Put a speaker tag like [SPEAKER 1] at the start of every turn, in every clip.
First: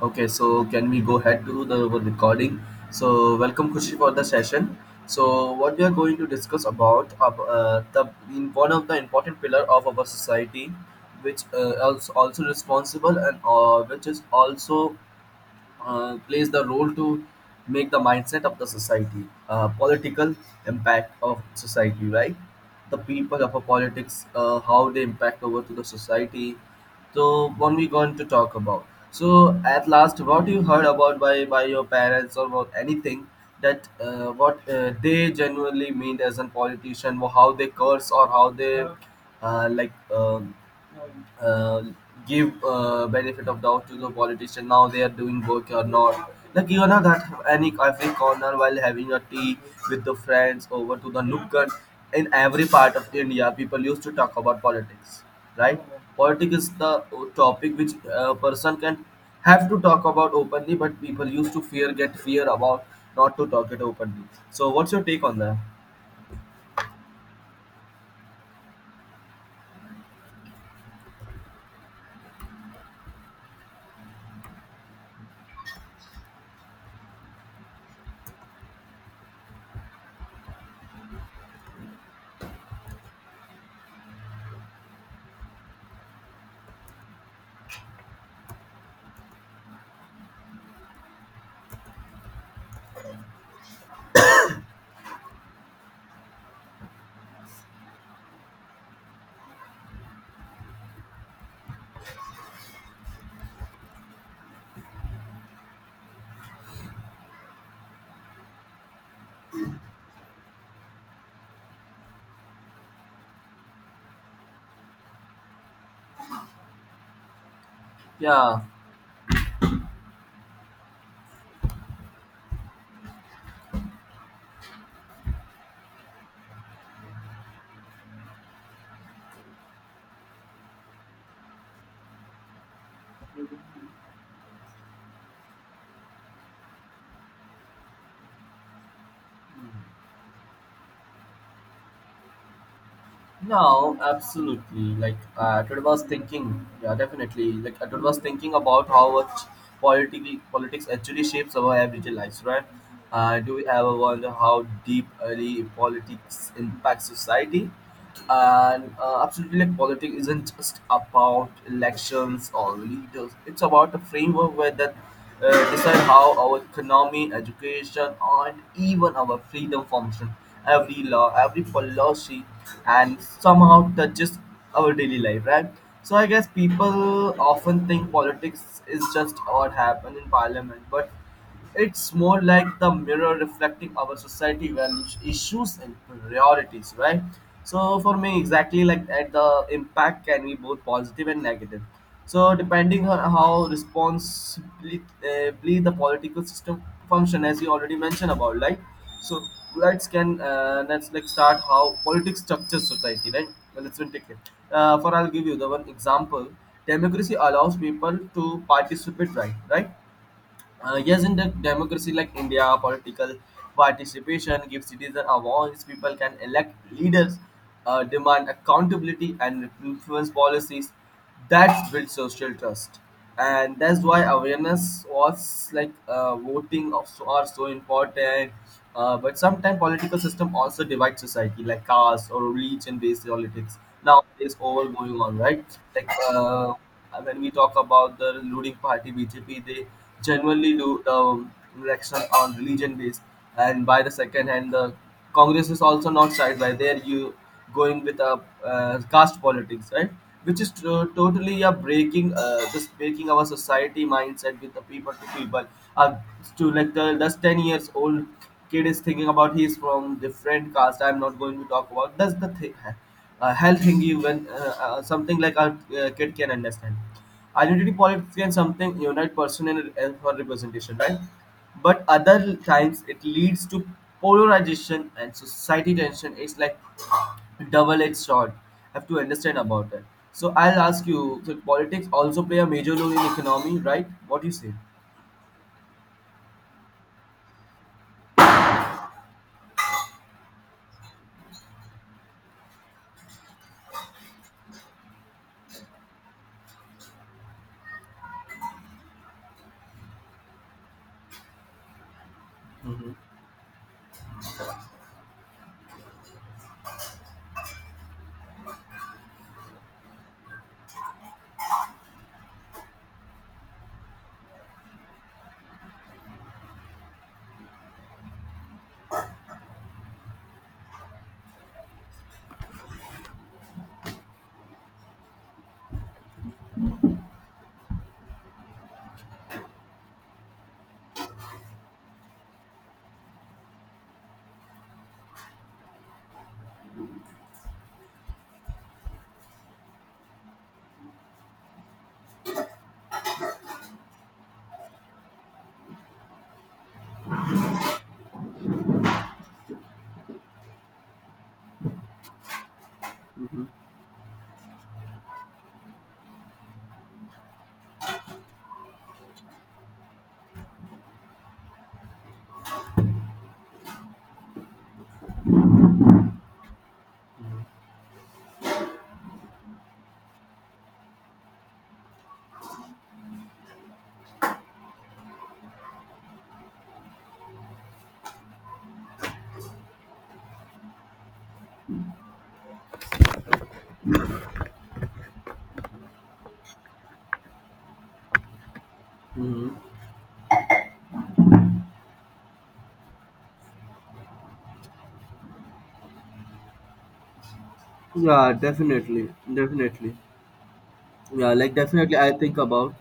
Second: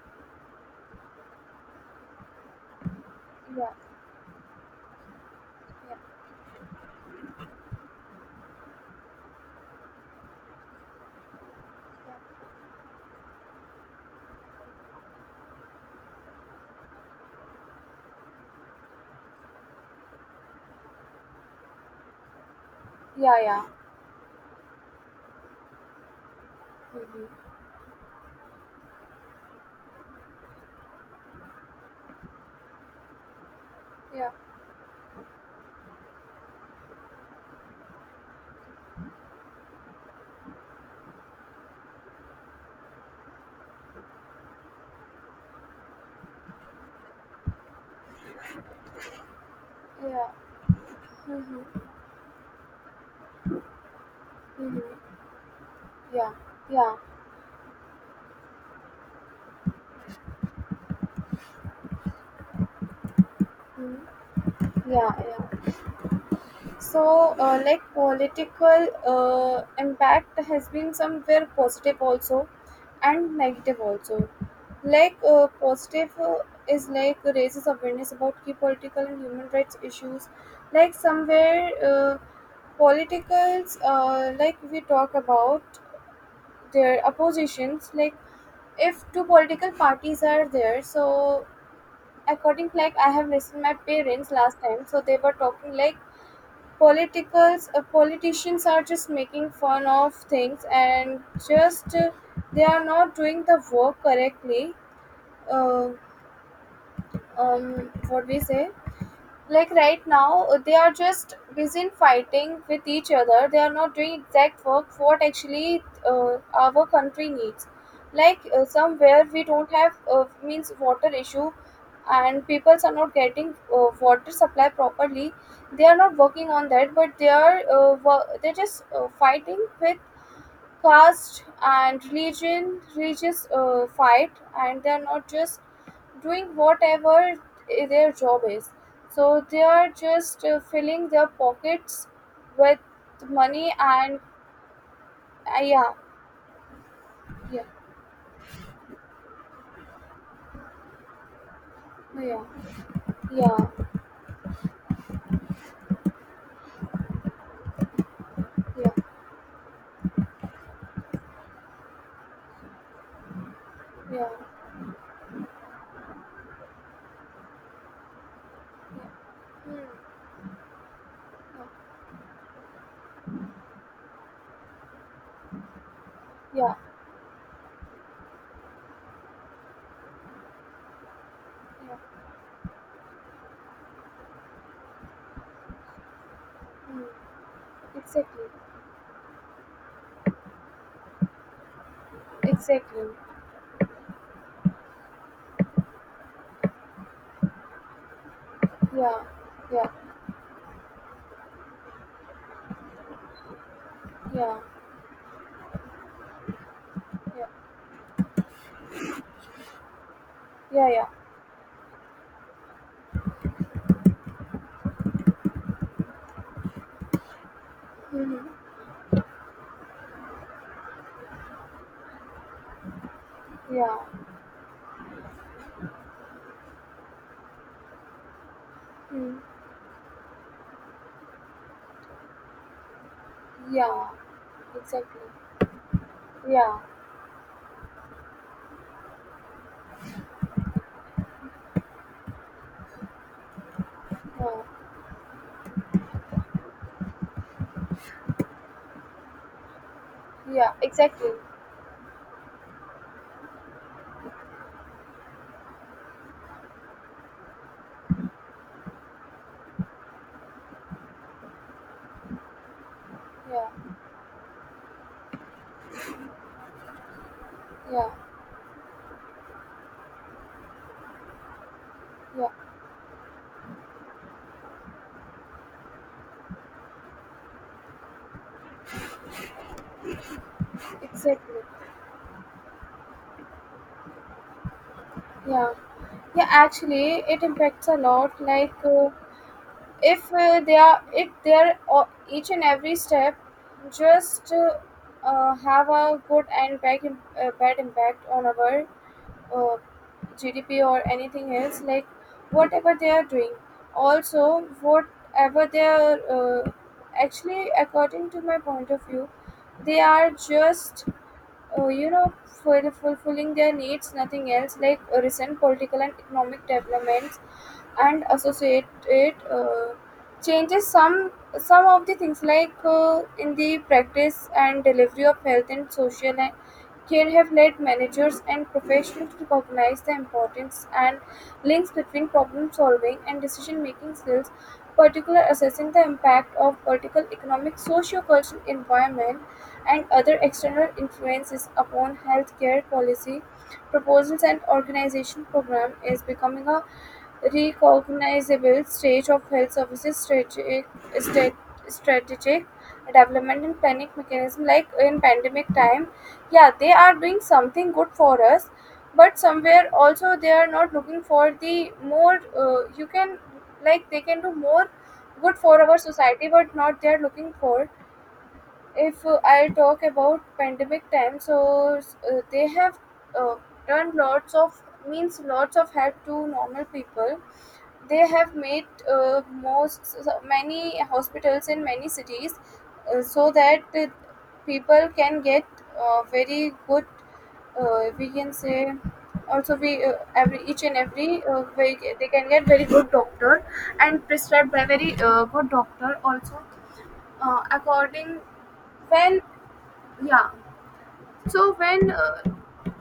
[SPEAKER 1] Okay, so can we go ahead to the our recording? So
[SPEAKER 2] Yeah,
[SPEAKER 1] welcome Kushi for the session. So what we are going to discuss about the in one of the important pillar of our society, which is also responsible, and which is also plays the role to make the mindset of the society, political impact of society, right? The
[SPEAKER 2] yeah,
[SPEAKER 1] people of a
[SPEAKER 2] yeah,
[SPEAKER 1] politics, how they impact over to the society. So what we going to talk about. So at last, what you heard about by your parents or about anything that
[SPEAKER 2] yeah, yeah, mhm, yeah,
[SPEAKER 1] what they genuinely mean as a politician, or how they curse or how they like. Uh, Give benefit of doubt to the politician now they are doing work or not, like you know that any cafe corner while having a tea with the
[SPEAKER 2] yeah,
[SPEAKER 1] friends over to the
[SPEAKER 2] mhm,
[SPEAKER 1] nukkad, in every part of India people used to talk about
[SPEAKER 2] mhm,
[SPEAKER 1] politics, right?
[SPEAKER 2] yeah,
[SPEAKER 1] Politics is the
[SPEAKER 2] yeah,
[SPEAKER 1] topic which a person can have to talk about openly, but people used to fear, get fear about not to talk it
[SPEAKER 2] mhm,
[SPEAKER 1] openly. So what's your
[SPEAKER 2] yeah,
[SPEAKER 1] take on that?
[SPEAKER 2] yeah. So, like political impact has been somewhere positive also, and negative also. Like positive is like raises awareness about key political and human rights issues. Like somewhere, politicals like we talk about their oppositions, like if two political parties are there, so according, like I have listened my parents last time, so they were talking like politicals politicians are just making fun of things, and just they are not doing the work correctly. uh, what we say, like right now, they are just busy in fighting with each other. They are not doing exact work what actually our country needs. Like
[SPEAKER 1] Yeah.
[SPEAKER 2] somewhere we don't have means water issue, and peoples are not getting water supply properly. They are not working on that, but they are they're just fighting with caste and religion, religious fight, and they are not just doing whatever their job is. So they are just filling their pockets with money
[SPEAKER 1] No,
[SPEAKER 2] and
[SPEAKER 1] absolutely. Like
[SPEAKER 2] uh,
[SPEAKER 1] Todd
[SPEAKER 2] yeah,
[SPEAKER 1] was thinking, yeah, definitely.
[SPEAKER 2] yeah,
[SPEAKER 1] Like Todd was thinking about how much politics actually shapes our everyday lives,
[SPEAKER 2] yeah,
[SPEAKER 1] right? Do
[SPEAKER 2] yeah,
[SPEAKER 1] we ever wonder how deep early politics impacts society? And
[SPEAKER 2] yeah,
[SPEAKER 1] absolutely, like politics isn't just about elections or leaders. It's about a
[SPEAKER 2] yeah, yeah,
[SPEAKER 1] framework where that decide how our economy, education, and even our
[SPEAKER 2] Hmm.
[SPEAKER 1] freedom function. Every law, every policy, and somehow touches our daily life, right? So I guess
[SPEAKER 2] yeah, yeah,
[SPEAKER 1] people often think politics is just what happened in parliament, but it's
[SPEAKER 2] yeah.
[SPEAKER 1] more like the mirror reflecting our society values, issues, and priorities,
[SPEAKER 2] Mm,
[SPEAKER 1] right? So for me,
[SPEAKER 2] exactly,
[SPEAKER 1] exactly like that, the impact can be both positive and negative. So
[SPEAKER 2] exactly,
[SPEAKER 1] depending on how responsibly bly the political system function, as you already mentioned about, like.
[SPEAKER 2] yeah,
[SPEAKER 1] So
[SPEAKER 2] yeah,
[SPEAKER 1] let's like start how politics structures society, right? Well, let's take it.
[SPEAKER 2] yeah,
[SPEAKER 1] For I'll give you the one example. Democracy
[SPEAKER 2] yeah,
[SPEAKER 1] allows people to participate, right? Right,
[SPEAKER 2] yeah, yeah,
[SPEAKER 1] yes, in the democracy like India, political participation gives citizens a voice. People can elect leaders,
[SPEAKER 2] Mhm.
[SPEAKER 1] demand accountability, and influence policies that build social trust. And
[SPEAKER 2] Yeah.
[SPEAKER 1] that's why awareness was like voting of so, are so important. Uh,
[SPEAKER 2] Hmm.
[SPEAKER 1] but sometimes political system also divide society, like caste or religion-based politics.
[SPEAKER 2] Yeah,
[SPEAKER 1] Now there's all
[SPEAKER 2] exactly,
[SPEAKER 1] going on, right? Like
[SPEAKER 2] yeah,
[SPEAKER 1] when we talk about the ruling party BJP, they generally do the election on religion-based, and by the second
[SPEAKER 2] yeah,
[SPEAKER 1] hand, the Congress is also not side by. There you going with a caste politics, right? Which is
[SPEAKER 2] yeah, exactly,
[SPEAKER 1] totally, yeah, breaking, just breaking our society mindset with the people to people. Uh, to like the, that's 10 years old kid is thinking about he's from different caste. I'm not going to talk about. That's the thing.
[SPEAKER 2] yeah,
[SPEAKER 1] Health thing you when something like a kid can understand. Identity
[SPEAKER 2] yeah,
[SPEAKER 1] politics can something unite person, and for representation, right? But
[SPEAKER 2] yeah,
[SPEAKER 1] other times it leads to polarization and society tension. It's like double-edged sword. Have to understand about it. So I'll ask you, so
[SPEAKER 2] exactly,
[SPEAKER 1] politics also play a major role in economy, right? What do you say?
[SPEAKER 2] yeah. Yeah, actually, it impacts a lot. Like if they are, if they are each and every step, just have a good and bad, bad impact on our uh, GDP or anything else. Like whatever they are doing, also whatever they are. Actually, according to my point of view, they are just you know fulfilling their needs, nothing else. Like recent political and economic development and associate it changes some of the things, like in the practice and delivery of health and social and care, have led managers and professionals to recognize the importance and links between problem solving and decision making skills, particular assessing the impact of political, economic, socio-cultural environment and other external influences upon healthcare policy proposals, and organization program is becoming a recognizable stage of health services strategic, stra- strategic development and panic mechanism. Like in pandemic time, yeah, they are doing something good for us, but somewhere also they are not looking for the more. You can, like they can do more good for our society, but not they are looking for. If I talk about pandemic time, so they have uh, done lots of means lots of help to normal people. They have made most so many hospitals in many cities, so that people can get very good. We can say
[SPEAKER 1] Hmm.
[SPEAKER 2] also we every each and every very, they can get very good doctor and prescribed by very good doctor also, according
[SPEAKER 1] Yeah, definitely,
[SPEAKER 2] when.
[SPEAKER 1] definitely.
[SPEAKER 2] Yeah,
[SPEAKER 1] Yeah, like
[SPEAKER 2] so when
[SPEAKER 1] definitely, I think about.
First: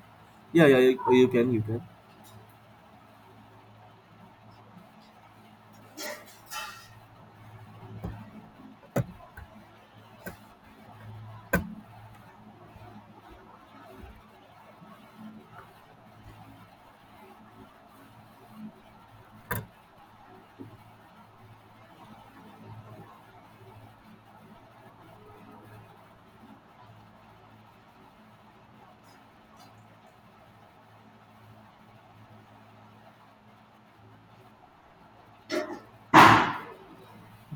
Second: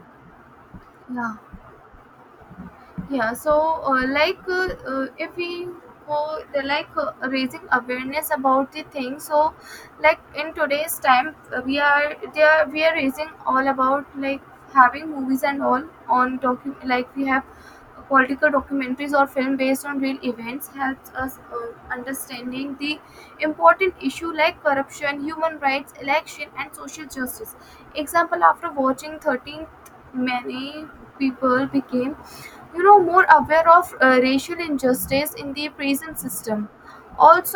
[SPEAKER 1] Yeah, yeah, you, you
[SPEAKER 2] yeah,
[SPEAKER 1] can, you can.
[SPEAKER 2] yeah, so if we go the, like raising awareness about the thing, so like in today's time, we are raising all about like having movies and all on docu, like we have political documentaries or film based on real events helps us understanding the important issue like corruption, human rights, election and social justice. Example, after watching 13th, many people became, you know, more aware of racial injustice in the prison system.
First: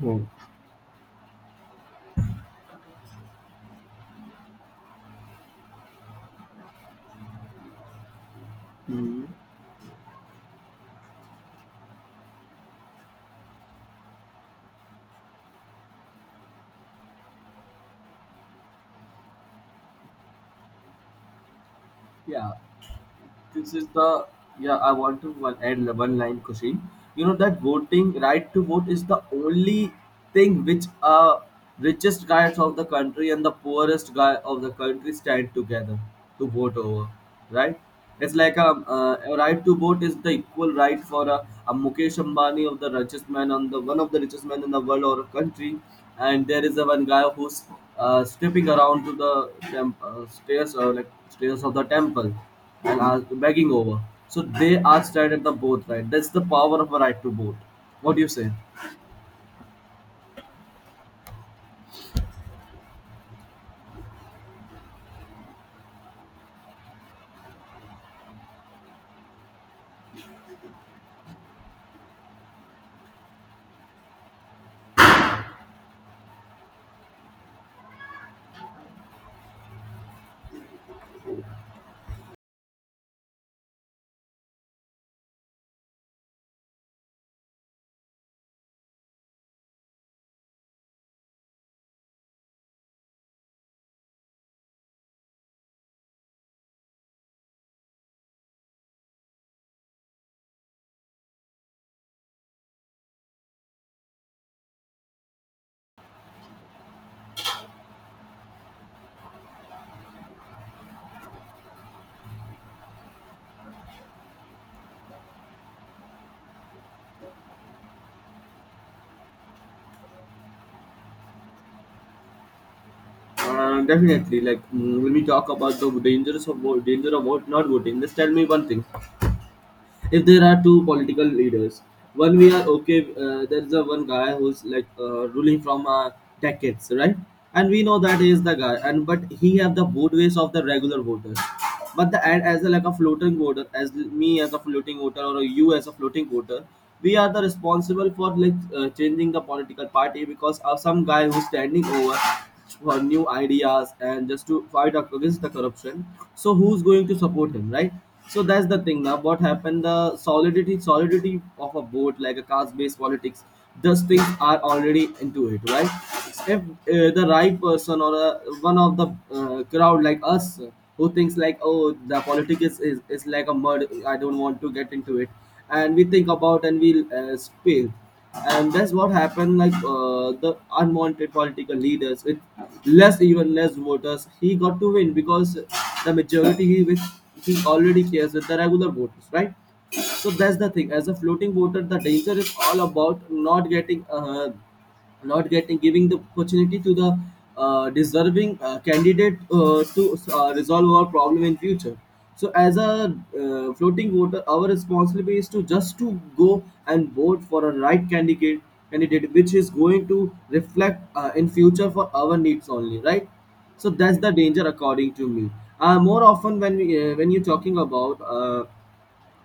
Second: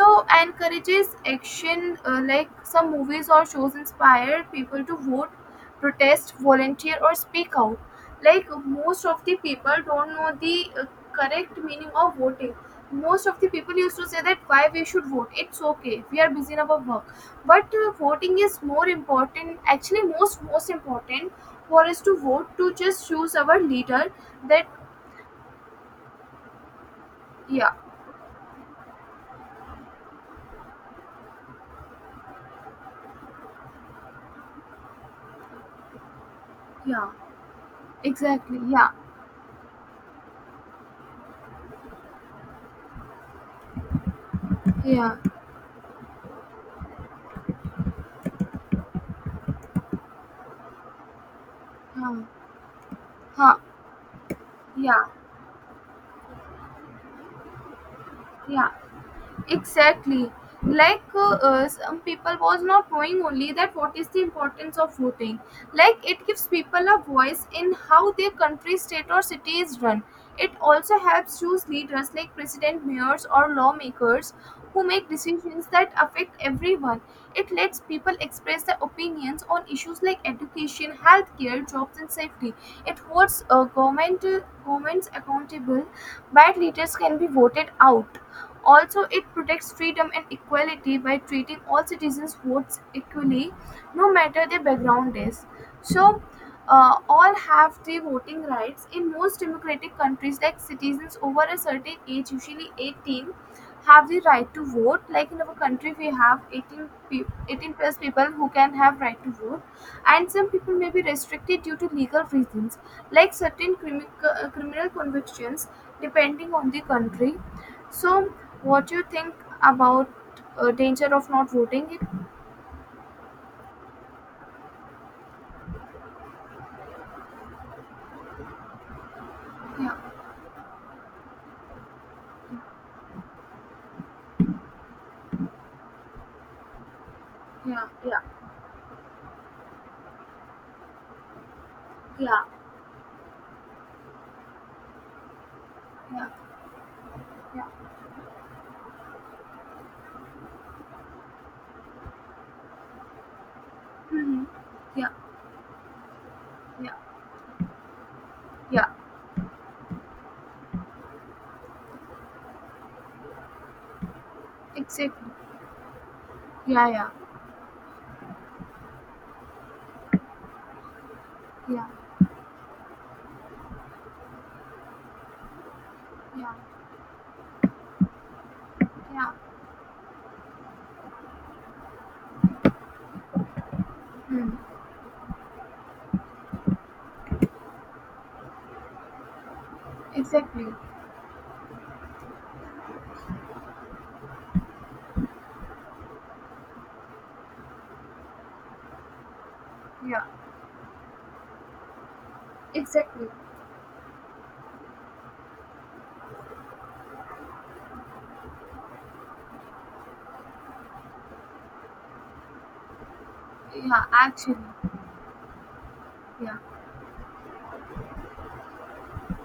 [SPEAKER 1] Hmm.
[SPEAKER 2] encourages action, like some movies or shows inspire people to vote, protest, volunteer or speak out. Like most of
[SPEAKER 1] Hmm.
[SPEAKER 2] the people don't know the correct meaning of voting. Most of the people used to say that why we should vote, it's okay, we are busy in our work. But voting is more important actually, most important for us to vote
[SPEAKER 1] Yeah,
[SPEAKER 2] to just choose our
[SPEAKER 1] this is
[SPEAKER 2] leader
[SPEAKER 1] the.
[SPEAKER 2] that.
[SPEAKER 1] Yeah, I want to one, add one line, Kushi. You know that
[SPEAKER 2] yeah,
[SPEAKER 1] voting, right to vote, is the only thing which richest guys of the country and the poorest guy of the country stand together to vote over,
[SPEAKER 2] yeah,
[SPEAKER 1] right? It's
[SPEAKER 2] Exactly.
[SPEAKER 1] like a,
[SPEAKER 2] Yeah,
[SPEAKER 1] a, right to vote is the equal right for a Mukesh Ambani of the richest man on the one of the richest men in the world
[SPEAKER 2] yeah,
[SPEAKER 1] or a country, and there is a one guy who's stepping around to the stairs or like stairs of the
[SPEAKER 2] huh,
[SPEAKER 1] temple and asked,
[SPEAKER 2] huh,
[SPEAKER 1] begging over. So they are
[SPEAKER 2] yeah,
[SPEAKER 1] stared at the boat, right? That's the power of a right to vote. What do you say?
[SPEAKER 2] yeah. Exactly, like some people was not knowing only that what is the importance of voting. Like it gives people a voice in how their country, state or city is run. It also helps choose leaders like president, mayors or lawmakers who make decisions that affect everyone. It lets people express their opinions on issues like education, healthcare, jobs and safety. It holds governments accountable, bad leaders can be voted out. Also, it protects freedom and equality by treating all citizens' votes equally, no matter their background is. So, all have the voting rights. In most democratic countries, like citizens over a certain age, usually 18, have the right to vote. Like in our country, we have 18, 18 plus people who can have right to vote, and some people may be restricted due to legal reasons, like certain criminal convictions, depending on the country. So, what you think about danger of not voting it?
[SPEAKER 1] Definitely. Like when we talk about the dangers of vote, danger of vote, not voting, just tell me one thing.
[SPEAKER 2] Yeah,
[SPEAKER 1] If there are two political leaders, one we are okay, there's a one guy who's like ruling from decades, right? And we
[SPEAKER 2] yeah,
[SPEAKER 1] know that
[SPEAKER 2] yeah,
[SPEAKER 1] is the guy, and but he have the vote base of the regular voters, but the
[SPEAKER 2] yeah,
[SPEAKER 1] ad as a, like a floating voter, as me as a floating voter or you as a
[SPEAKER 2] yeah,
[SPEAKER 1] floating voter, we are the
[SPEAKER 2] yeah.
[SPEAKER 1] responsible for like changing the political party because of some guy who's standing over for new ideas and
[SPEAKER 2] Mm-hmm.
[SPEAKER 1] just to fight
[SPEAKER 2] Yeah,
[SPEAKER 1] up against the corruption. So who's
[SPEAKER 2] yeah,
[SPEAKER 1] going to support him, right? So that's the
[SPEAKER 2] yeah.
[SPEAKER 1] thing. Now what happened, the solidity of a vote, like a caste based politics, those things are already
[SPEAKER 2] Exactly.
[SPEAKER 1] into it, right? If
[SPEAKER 2] Yeah, yeah,
[SPEAKER 1] the right person or one of the crowd like us who thinks like,
[SPEAKER 2] yeah,
[SPEAKER 1] oh, the politics is like a mud, I don't want to get into it, and we think
[SPEAKER 2] yeah,
[SPEAKER 1] about and we fail, and that's what
[SPEAKER 2] yeah.
[SPEAKER 1] happened, like the unwanted political leaders with less, even less voters, he
[SPEAKER 2] Mm.
[SPEAKER 1] got to win because the majority he with, he already cares with the regular voters, right? So that's
[SPEAKER 2] Exactly.
[SPEAKER 1] the thing, as a floating voter the danger is all about not getting heard, not getting, giving the opportunity to the deserving candidate to
[SPEAKER 2] Yeah,
[SPEAKER 1] resolve our problem in future. So as a
[SPEAKER 2] exactly.
[SPEAKER 1] floating voter, our responsibility is to just to go and vote for a right candidate, candidate which is going to reflect in future for our needs only, right? So
[SPEAKER 2] Yeah,
[SPEAKER 1] that's the
[SPEAKER 2] actually.
[SPEAKER 1] danger according to me. More
[SPEAKER 2] Yeah,
[SPEAKER 1] often when we, when you're talking about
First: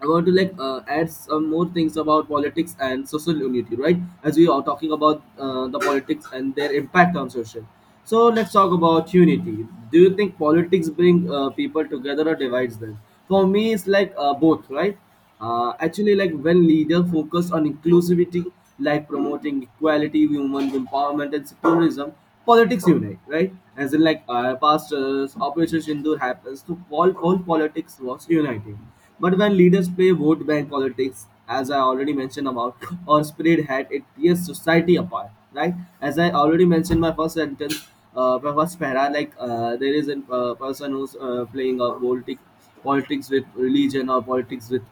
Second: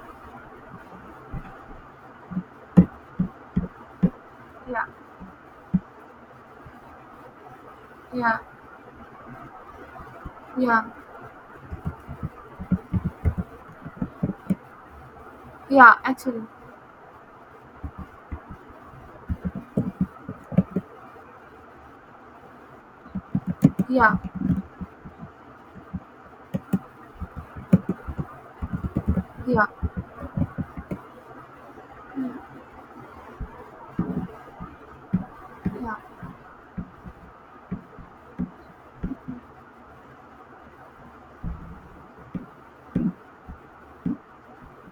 [SPEAKER 1] I want to like add some more things about politics and social unity, right? As we are
[SPEAKER 2] yeah,
[SPEAKER 1] talking about the politics and their impact on social. So
[SPEAKER 2] yeah,
[SPEAKER 1] let's talk about unity. Do you think
[SPEAKER 2] yeah,
[SPEAKER 1] politics bring people together or divides them? For me, it's like both, right?
[SPEAKER 2] yeah.
[SPEAKER 1] Actually, like
[SPEAKER 2] Actually.
[SPEAKER 1] when leaders focus on inclusivity, like promoting equality, human empowerment, and secularism, politics unite, right? As in,
[SPEAKER 2] Yeah,
[SPEAKER 1] like, pastors operation Hindu happens. So, all politics was uniting, but when
[SPEAKER 2] yeah,
[SPEAKER 1] leaders play vote bank politics, as I already mentioned about or spread hate, it tears society apart, right?
[SPEAKER 2] yeah,
[SPEAKER 1] As I already mentioned my first sentence, my first para, like there is a person who's playing a politics with religion or politics with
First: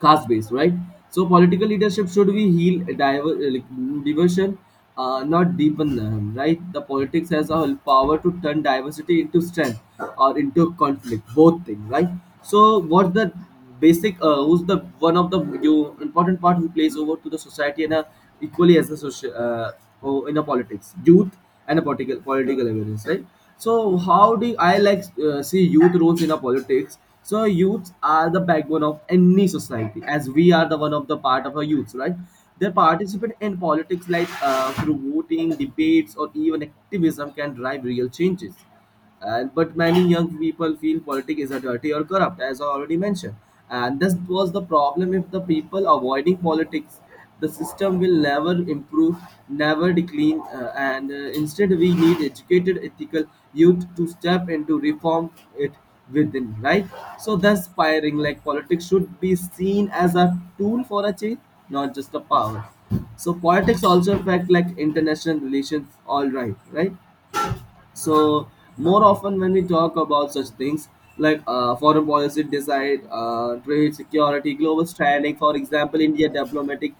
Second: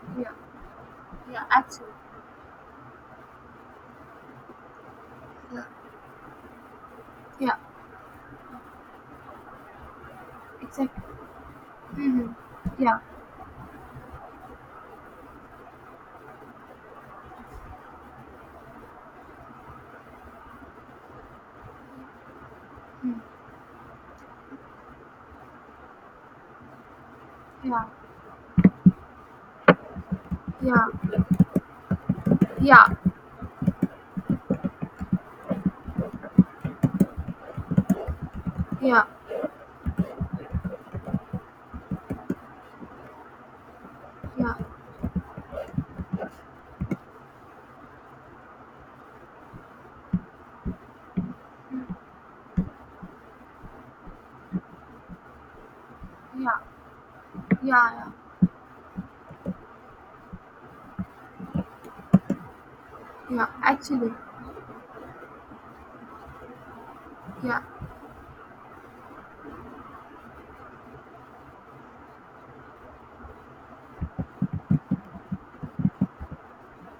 [SPEAKER 1] caste
[SPEAKER 2] yeah,
[SPEAKER 1] based, right? So
[SPEAKER 2] yeah.
[SPEAKER 1] political
[SPEAKER 2] Actually.
[SPEAKER 1] leadership should be heal diver, like, diversion, not
[SPEAKER 2] Yeah,
[SPEAKER 1] deepen them, right? The politics has
[SPEAKER 2] yeah.
[SPEAKER 1] a power to turn diversity into strength or into
[SPEAKER 2] Exactly.
[SPEAKER 1] conflict, both things, right?
[SPEAKER 2] Mm-hmm.
[SPEAKER 1] So
[SPEAKER 2] Yeah,
[SPEAKER 1] what the basic, who's the one of the you important part who plays over to the society and a, equally as a social, oh, in a politics, youth and a political awareness, right? So how do I like see youth roles in a politics? So
[SPEAKER 2] yeah,
[SPEAKER 1] youths are the backbone of any society, as we are the one of
[SPEAKER 2] yeah,
[SPEAKER 1] the part of our youths, right? Their
[SPEAKER 2] yeah,
[SPEAKER 1] participate in politics, like through voting, debates, or even activism, can drive real changes.
[SPEAKER 2] yeah.
[SPEAKER 1] And but many young people feel politics is a dirty or corrupt, as I already mentioned. And this was
[SPEAKER 2] Yeah,
[SPEAKER 1] the problem, if the people avoiding politics, the system will never improve, never decline, and instead we need educated, ethical youth to step into reform it within.
[SPEAKER 2] yeah,
[SPEAKER 1] Right. So that's
[SPEAKER 2] yeah, yeah,
[SPEAKER 1] firing, like politics should be seen as a tool for a change, not just a power. So
[SPEAKER 2] yeah.
[SPEAKER 1] politics
[SPEAKER 2] Actually,
[SPEAKER 1] also affect like international relations. All right, right.
[SPEAKER 2] yeah,
[SPEAKER 1] So more often when we talk about such things like foreign policy decide, trade, security, global standing, for example, India diplomatic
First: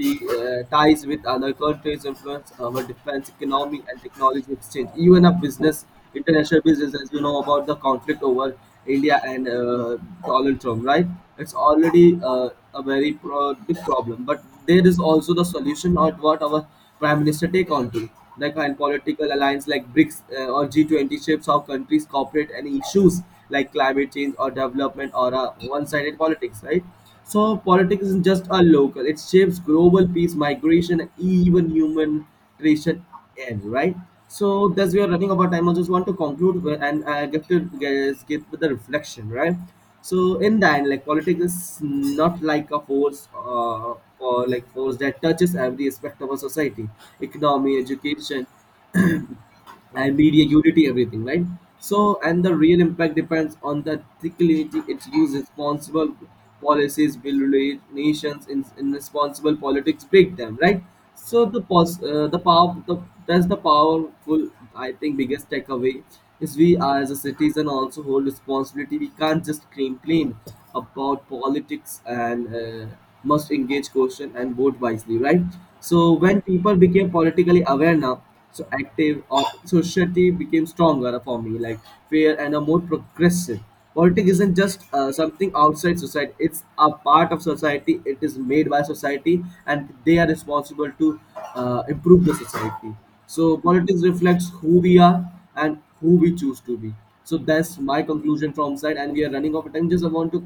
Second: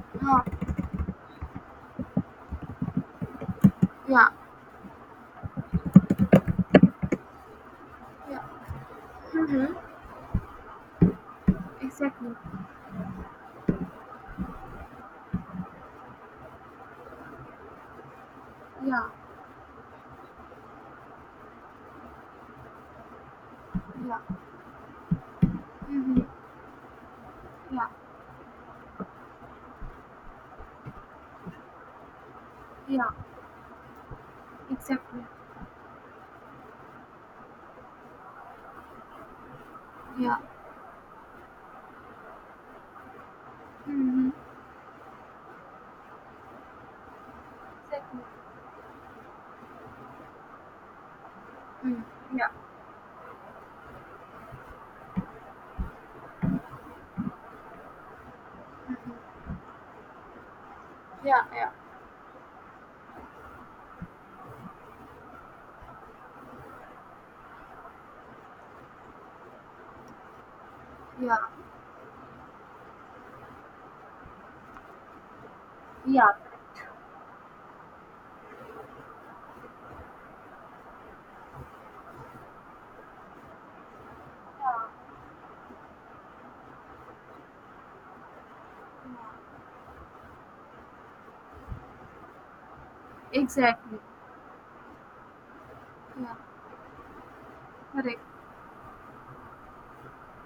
[SPEAKER 2] yeah,
[SPEAKER 1] ties with other countries influence our defense, economy, and
[SPEAKER 2] yeah,
[SPEAKER 1] technology exchange. Even a business, international business, as you know about the conflict
[SPEAKER 2] yeah.
[SPEAKER 1] over India and
[SPEAKER 2] Mm-hmm.
[SPEAKER 1] Donald Trump, right? It's already
[SPEAKER 2] Exactly.
[SPEAKER 1] a very big problem, but there is also the solution or what our prime minister take on to, like, and
[SPEAKER 2] Yeah,
[SPEAKER 1] political alliance like BRICS or G20 shapes how countries cooperate and issues like climate
[SPEAKER 2] yeah.
[SPEAKER 1] change or development or one-sided
[SPEAKER 2] Mm-hmm.
[SPEAKER 1] politics, right? So
[SPEAKER 2] Yeah,
[SPEAKER 1] politics isn't just a local; it shapes global peace, migration, and even human relation,
[SPEAKER 2] yeah.
[SPEAKER 1] end, right? So that's, we are
[SPEAKER 2] Exactly.
[SPEAKER 1] running out of time. I just want to conclude with- and get to get with the reflection, right?
[SPEAKER 2] Yeah.
[SPEAKER 1] So in the end, like politics is not like a force
[SPEAKER 2] Mm-hmm.
[SPEAKER 1] or like force that touches every aspect of our society, economy,
[SPEAKER 2] Exactly.
[SPEAKER 1] education, and media unity, everything, right?
[SPEAKER 2] Mm.
[SPEAKER 1] So, and
[SPEAKER 2] Yeah,
[SPEAKER 1] the real impact depends on the articulating its use. Responsible policies build nations in responsible politics break them, right?
[SPEAKER 2] yeah,
[SPEAKER 1] So the
[SPEAKER 2] yeah,
[SPEAKER 1] pos- uh, the power, the, that's the powerful, I think, biggest takeaway is we as a citizen also hold responsibility. We can't just complain about
[SPEAKER 2] yeah,
[SPEAKER 1] politics, and must engage, question, and vote wisely, right? So
[SPEAKER 2] yeah.
[SPEAKER 1] when people
[SPEAKER 2] Correct.
[SPEAKER 1] became politically aware now, so active, or society became stronger, for me, like fair and a more progressive, politics isn't just
[SPEAKER 2] Yeah,
[SPEAKER 1] something outside society, it's a part of society, it is made by society,
[SPEAKER 2] yeah.
[SPEAKER 1] and they are responsible to improve the society. So
[SPEAKER 2] Exactly.
[SPEAKER 1] politics reflects who we are and who
[SPEAKER 2] Yeah.
[SPEAKER 1] we choose to be. So that's my
[SPEAKER 2] Correct.
[SPEAKER 1] conclusion from side, and we are running out of time, just I want to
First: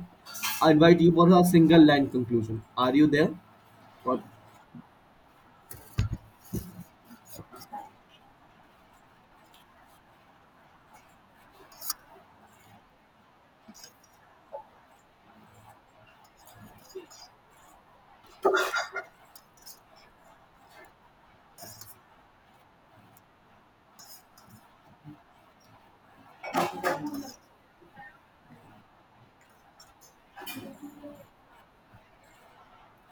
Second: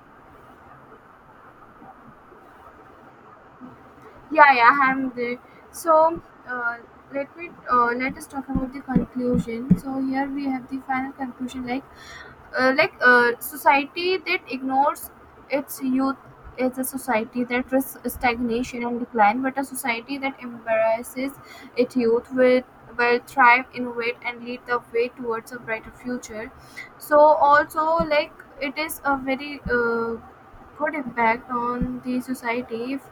[SPEAKER 1] invite you for a single line conclusion. Are you there? What?
[SPEAKER 2] Yeah. I'm there. So, uh, let us talk about the conclusion. So here we have the final conclusion. Like society that ignores its youth is a society that risks stagnation and decline, but a society that embraces its youth will thrive, innovate, and lead the way towards a brighter future. So also, like it is a very good impact on the society if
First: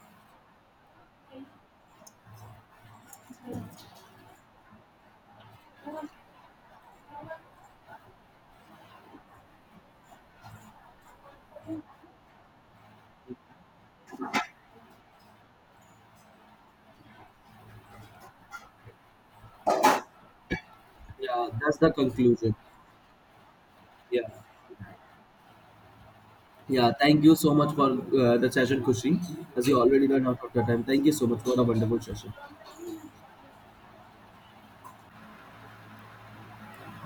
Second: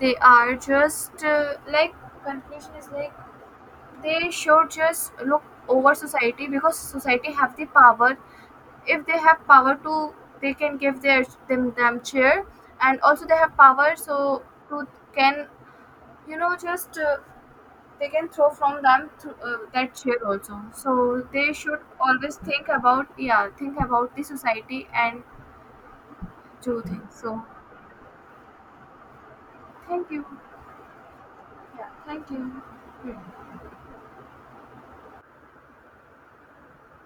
[SPEAKER 2] they are just like conclusion is like they should just look over society, because society have the power. If they have power to, they can give their them, them chair, and also they have power, so to can, you know, just they can throw from them to, that chair also, so
[SPEAKER 1] Yeah,
[SPEAKER 2] they should
[SPEAKER 1] that's the
[SPEAKER 2] always
[SPEAKER 1] conclusion.
[SPEAKER 2] think about, yeah, think about the
[SPEAKER 1] Yeah.
[SPEAKER 2] society and do
[SPEAKER 1] Yeah,
[SPEAKER 2] things
[SPEAKER 1] thank you
[SPEAKER 2] so.
[SPEAKER 1] so much for the session, Kushi. As you already
[SPEAKER 2] Thank you.
[SPEAKER 1] know, out of your time, thank you so much for a
[SPEAKER 2] Yeah,
[SPEAKER 1] wonderful
[SPEAKER 2] thank
[SPEAKER 1] session.
[SPEAKER 2] you. Hmm.